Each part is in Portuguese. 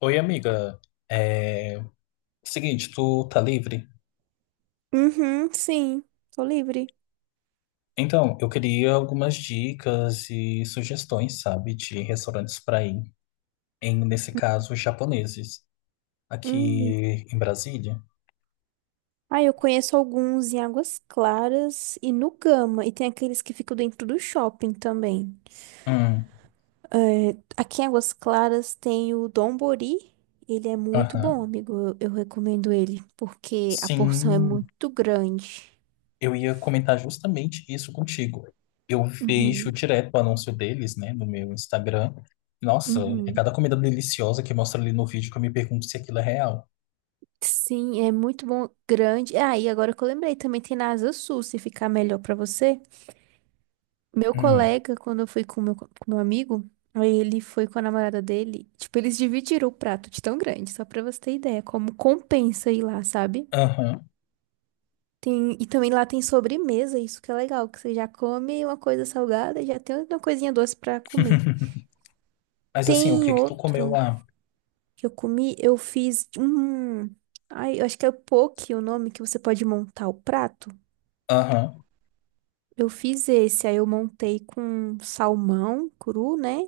Oi, amiga. É... Seguinte, tu tá livre? Uhum, sim, tô livre. Então, eu queria algumas dicas e sugestões, sabe, de restaurantes pra ir. Nesse caso, japoneses. Aqui Hum. em Brasília. Ah, eu conheço alguns em Águas Claras e no Gama. E tem aqueles que ficam dentro do shopping também. Hum, É, aqui em Águas Claras tem o Dombori. Ele é muito bom, aham. amigo. Eu recomendo ele, porque a porção é Sim, muito grande. eu ia comentar justamente isso contigo. Eu vejo Uhum, direto o anúncio deles, né, no meu Instagram. Nossa, é uhum. cada comida deliciosa que mostra ali no vídeo que eu me pergunto se aquilo é real. Sim, é muito bom, grande. Ah, e agora que eu lembrei, também tem na Asa Sul, se ficar melhor pra você. Meu Hum, colega, quando eu fui com com meu amigo, aí ele foi com a namorada dele. Tipo, eles dividiram o prato de tão grande, só pra você ter ideia, como compensa ir lá, sabe? aham. Tem, e também lá tem sobremesa, isso que é legal, que você já come uma coisa salgada e já tem uma coisinha doce pra comer. Mas assim, o Tem que que tu comeu outro lá? que eu comi, eu fiz um. Ai, eu acho que é o poke o nome que você pode montar o prato. Aham. Eu fiz esse, aí eu montei com salmão cru, né?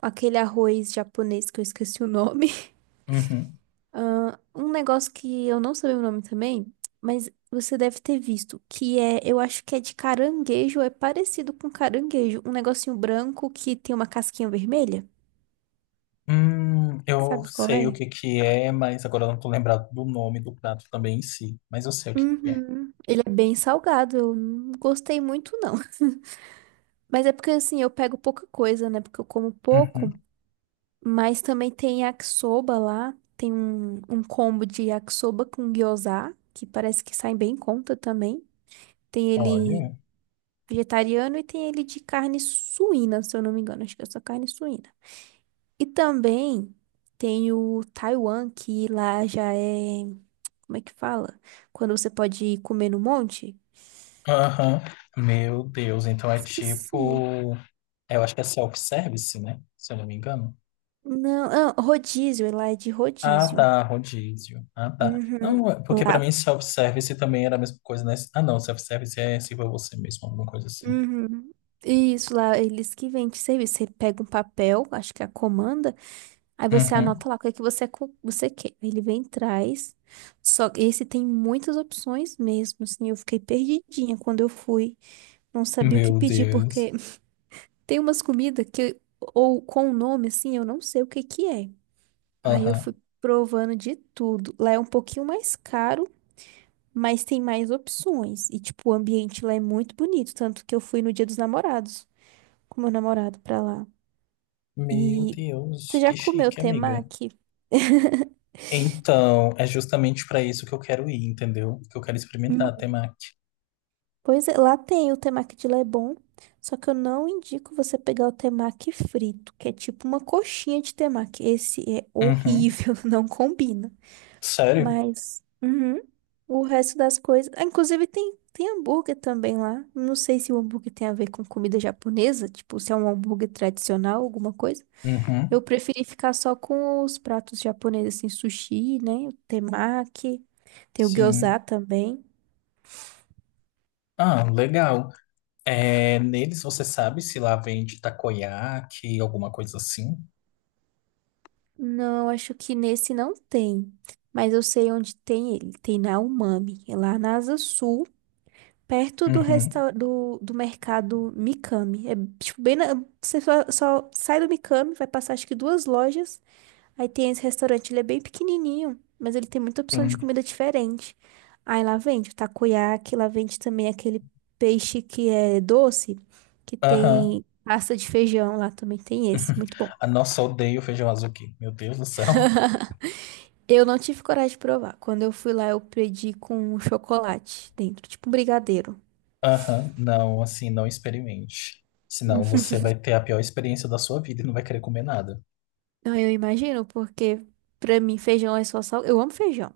Aquele arroz japonês que eu esqueci o nome. Uhum. Ah, um negócio que eu não sei o nome também, mas você deve ter visto, que é, eu acho que é de caranguejo, é parecido com caranguejo, um negocinho branco que tem uma casquinha vermelha. Eu Sabe qual sei o é? que que é, mas agora eu não tô lembrado do nome do prato também em si. Mas eu sei o que que é. Uhum. Ele é bem salgado, eu não gostei muito não. Mas é porque assim, eu pego pouca coisa, né? Porque eu como Uhum. pouco. Mas também tem yakisoba lá. Tem um combo de yakisoba com gyoza, que parece que sai bem em conta também. Tem ele Olha. vegetariano e tem ele de carne suína, se eu não me engano. Acho que é só carne suína. E também tem o Taiwan, que lá já é. Como é que fala? Quando você pode ir comer no monte? Aham. Meu Deus, então é Esqueci. tipo. É, eu acho que é self-service, né? Se eu não me engano. Não, ah, rodízio, lá é de Ah, rodízio. tá, rodízio. Ah, tá. Uhum. Não, é- porque pra Lá. mim self-service também era a mesma coisa, né? Ah, não, self-service é sirva você mesmo, alguma coisa assim. Uhum. Isso lá, eles que vendem serviço. Você pega um papel, acho que é a comanda, aí você Uhum. anota lá o que é que você quer. Aí ele vem e traz. Só que esse tem muitas opções mesmo, assim. Eu fiquei perdidinha quando eu fui. Não sabia o que Meu pedir, Deus. porque tem umas comidas que, ou com o nome, assim, eu não sei o que que é. Aí eu Aham. fui provando de tudo. Lá é um pouquinho mais caro. Mas tem mais opções. E, tipo, o ambiente lá é muito bonito. Tanto que eu fui no Dia dos Namorados com meu namorado pra lá. Meu E Deus, você já que comeu chique, amiga. temaki? Então, é justamente para isso que eu quero ir, entendeu? Que eu quero experimentar Hum. a temaki. Pois é, lá tem o temaki de Lebon, só que eu não indico você pegar o temaki frito, que é tipo uma coxinha de temaki. Esse é Uhum. horrível, não combina. Sério? Mas uhum, o resto das coisas, ah, inclusive tem hambúrguer também lá. Não sei se o hambúrguer tem a ver com comida japonesa, tipo se é um hambúrguer tradicional, alguma coisa. Uhum. Eu preferi ficar só com os pratos japoneses, assim, sushi, né? O temaki, tem o Sim. gyoza também. Ah, legal. É, neles você sabe se lá vende takoyaki, alguma coisa assim? Não, acho que nesse não tem, mas eu sei onde tem ele. Tem na Umami, é lá na Asa Sul, perto do, Uhum. Do mercado Mikami. É, tipo, bem na... Você só sai do Mikami, vai passar acho que duas lojas, aí tem esse restaurante, ele é bem pequenininho, mas ele tem muita opção de Sim. comida diferente. Aí lá vende o takoyaki, lá vende também aquele peixe que é doce, que Aham. tem pasta de feijão, lá também tem esse, muito bom. Ah, nossa, eu odeio feijão azul aqui. Meu Deus do céu. Eu não tive coragem de provar. Quando eu fui lá, eu pedi com um chocolate dentro, tipo um brigadeiro. Aham. Não, assim, não experimente. Senão você vai ter a pior experiência da sua vida e não vai querer comer nada. Ah, eu imagino, porque pra mim feijão é só sal. Eu amo feijão,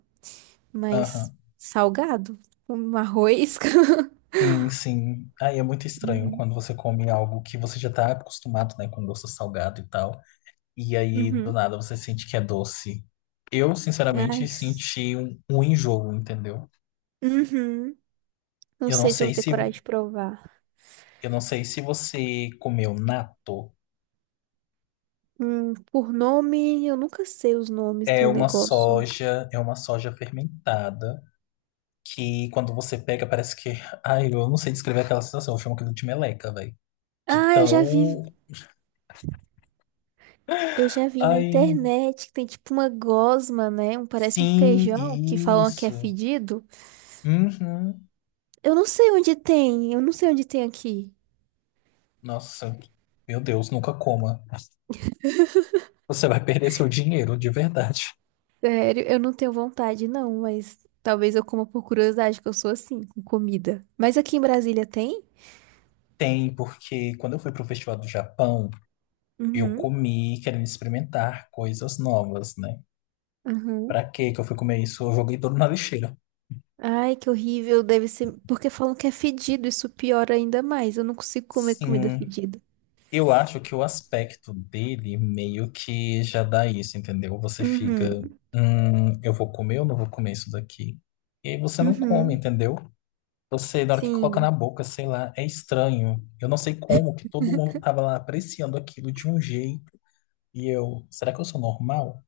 mas Aham. salgado, um arroz. Sim, sim. Aí é muito estranho Uhum. quando você come algo que você já tá acostumado, né, com doce salgado e tal, e aí do Uhum. nada você sente que é doce. Eu, sinceramente, Ai. senti um enjoo, entendeu? Uhum. Não Eu não sei se eu vou sei ter se coragem de provar. eu não sei se você comeu natto. Por nome, eu nunca sei os nomes do negócio. É uma soja fermentada que quando você pega parece que, ai, eu não sei descrever aquela sensação, eu chamo aquilo de meleca, velho. De Ah, tão, eu já vi na ai, internet que tem tipo uma gosma, né? Um, parece um sim, feijão que falam que é isso. fedido. Uhum. Eu não sei onde tem, eu não sei onde tem aqui. Nossa, meu Deus, nunca coma. Você vai perder seu dinheiro, de verdade. Sério, eu não tenho vontade, não, mas talvez eu coma por curiosidade, que eu sou assim, com comida. Mas aqui em Brasília tem? Tem, porque quando eu fui pro Festival do Japão, eu Uhum, comi querendo experimentar coisas novas, né? uhum. Pra que que eu fui comer isso? Eu joguei tudo na lixeira. Ai, que horrível, deve ser. Porque falam que é fedido, isso piora ainda mais. Eu não consigo comer comida Sim, fedida. eu acho que o aspecto dele meio que já dá isso, entendeu? Você fica, Uhum, eu vou comer ou não vou comer isso daqui? E aí você não come, uhum, entendeu? Eu sei, da hora que coloca na sim. boca, sei lá, é estranho. Eu não sei como que todo mundo tava lá apreciando aquilo de um jeito e eu, será que eu sou normal?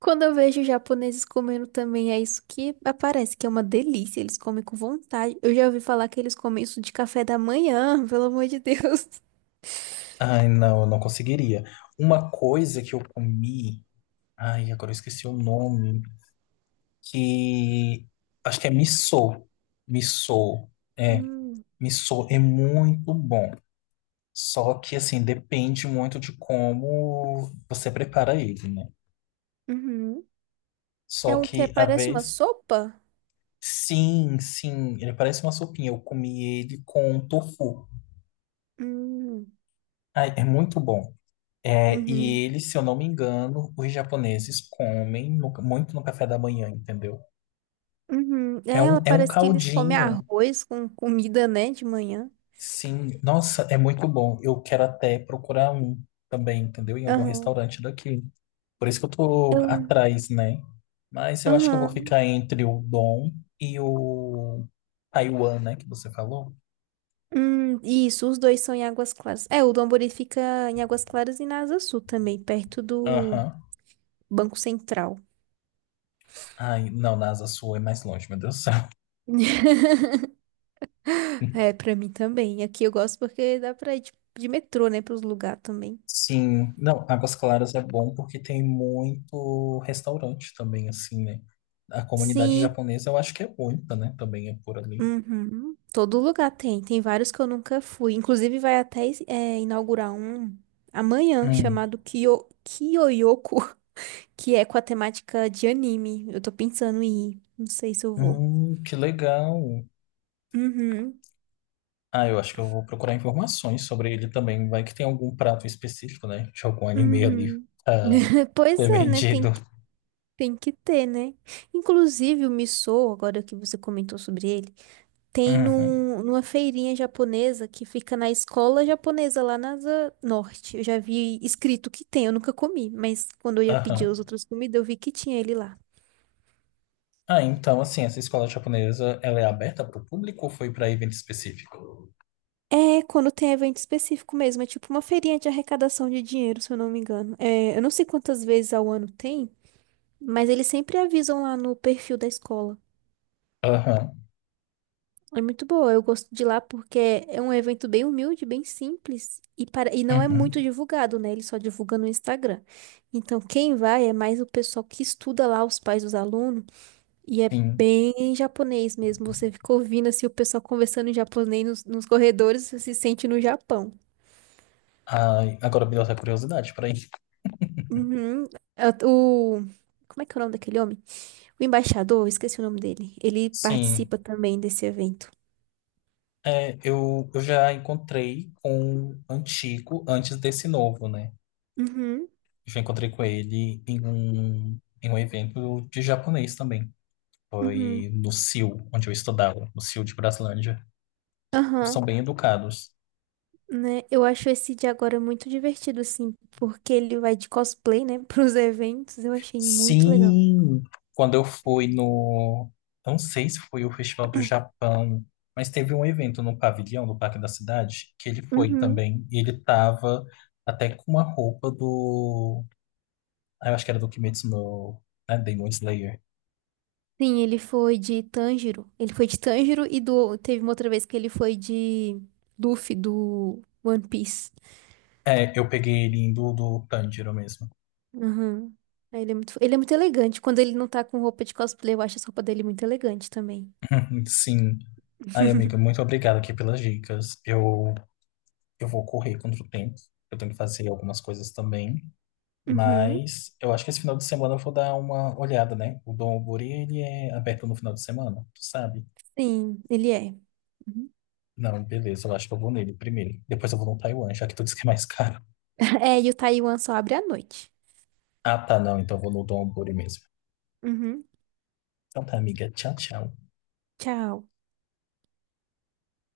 Quando eu vejo japoneses comendo também, é isso que aparece, que é uma delícia. Eles comem com vontade. Eu já ouvi falar que eles comem isso de café da manhã, pelo amor de Deus. Ai, não, eu não conseguiria. Uma coisa que eu comi, ai, agora eu esqueci o nome, que acho que é missô. Missô, é, Hum, missô é muito bom. Só que assim, depende muito de como você prepara ele, né? uhum. É Só um que que a parece uma vez sopa? Sim, sim, ele parece uma sopinha. Eu comi ele com tofu. Hum, Ai, é muito bom. É, uhum, e ele, se eu não me engano, os japoneses comem no- muito no café da manhã, entendeu? uhum. É, ela É um parece que eles comem caldinho, arroz com comida, né, de manhã. sim. Nossa, é muito bom. Eu quero até procurar um também, entendeu? Em algum Aham. restaurante daqui. Por isso que eu tô Eu- atrás, né? Mas eu acho que eu vou Aham. ficar entre o Dom e o Taiwan, né? Que você falou. Isso, os dois são em Águas Claras. É, o Domburi fica em Águas Claras e na Asa Sul também, perto do Aham. Banco Central. Ai, não, na Asa Sul é mais longe, meu Deus do céu. É, pra mim também. Aqui eu gosto porque dá pra ir de metrô, né, pros lugares também. Sim, não, Águas Claras é bom porque tem muito restaurante também, assim, né? A comunidade Sim, japonesa eu acho que é muita, né? Também é por ali. uhum. Todo lugar tem. Tem vários que eu nunca fui. Inclusive, vai até inaugurar um amanhã, Hum, chamado Kyo, Kyoyoku, que é com a temática de anime. Eu tô pensando em ir. Não sei se eu vou. Que legal. Uhum. Ah, eu acho que eu vou procurar informações sobre ele também. Vai que tem algum prato específico, né? De algum anime ali Uhum. ah, Pois ser é, né? Vendido. Tem que ter, né? Inclusive, o missô, agora que você comentou sobre ele, tem Uhum, numa feirinha japonesa que fica na escola japonesa lá na Asa Norte. Eu já vi escrito que tem, eu nunca comi, mas quando eu ia pedir aham. as outras comidas, eu vi que tinha ele lá. Ah, então, assim, essa escola japonesa, ela é aberta para o público ou foi para evento específico? É, quando tem evento específico mesmo, é tipo uma feirinha de arrecadação de dinheiro, se eu não me engano. É, eu não sei quantas vezes ao ano tem, mas eles sempre avisam lá no perfil da escola. Aham, É muito boa, eu gosto de lá porque é um evento bem humilde, bem simples e, para... e não é muito uhum. divulgado, né? Ele só divulga no Instagram. Então, quem vai é mais o pessoal que estuda lá, os pais dos alunos, e é Sim. bem japonês mesmo. Você fica ouvindo assim, o pessoal conversando em japonês nos corredores, você se sente no Japão. Ai, agora me deu até curiosidade, peraí. Uhum. É o... Como é que é o nome daquele homem? O embaixador, eu esqueci o nome dele. Ele Sim, participa também desse evento. é, eu já encontrei com o antigo antes desse novo, né? Uhum, Já encontrei com ele em um evento de japonês também. uhum. Foi no CIL, onde eu estudava, no CIL de Braslândia. São Aham. bem educados. Né? Eu acho esse de agora muito divertido, assim, porque ele vai de cosplay, né, pros eventos. Eu achei muito legal. Sim, quando eu fui no, não sei se foi o Festival do Japão, mas teve um evento no pavilhão do Parque da Cidade que ele foi Uhum. também e ele tava até com uma roupa do, ah, eu acho que era do Kimetsu no, né, Demon Slayer. Sim, ele foi de Tanjiro. Ele foi de Tanjiro e do... teve uma outra vez que ele foi de Luffy, do One Piece. É, eu peguei ele indo do Tanjiro mesmo. Uhum. Aí ele é muito... ele é muito elegante. Quando ele não tá com roupa de cosplay, eu acho essa roupa dele muito elegante também. Sim. Ai, amiga, muito obrigado aqui pelas dicas. Eu vou correr contra o tempo. Eu tenho que fazer algumas coisas também. Uhum. Mas eu acho que esse final de semana eu vou dar uma olhada, né? O Dom Alvori, ele é aberto no final de semana, tu sabe? Sim, ele é. Uhum. Não, beleza, eu acho que eu vou nele primeiro. Depois eu vou no Taiwan, já que tu disse que é mais caro. É, e o Taiwan só abre à noite. Ah, tá, não, então eu vou no Dom Alvori mesmo. Uhum. Então tá, amiga. Tchau, tchau. Tchau.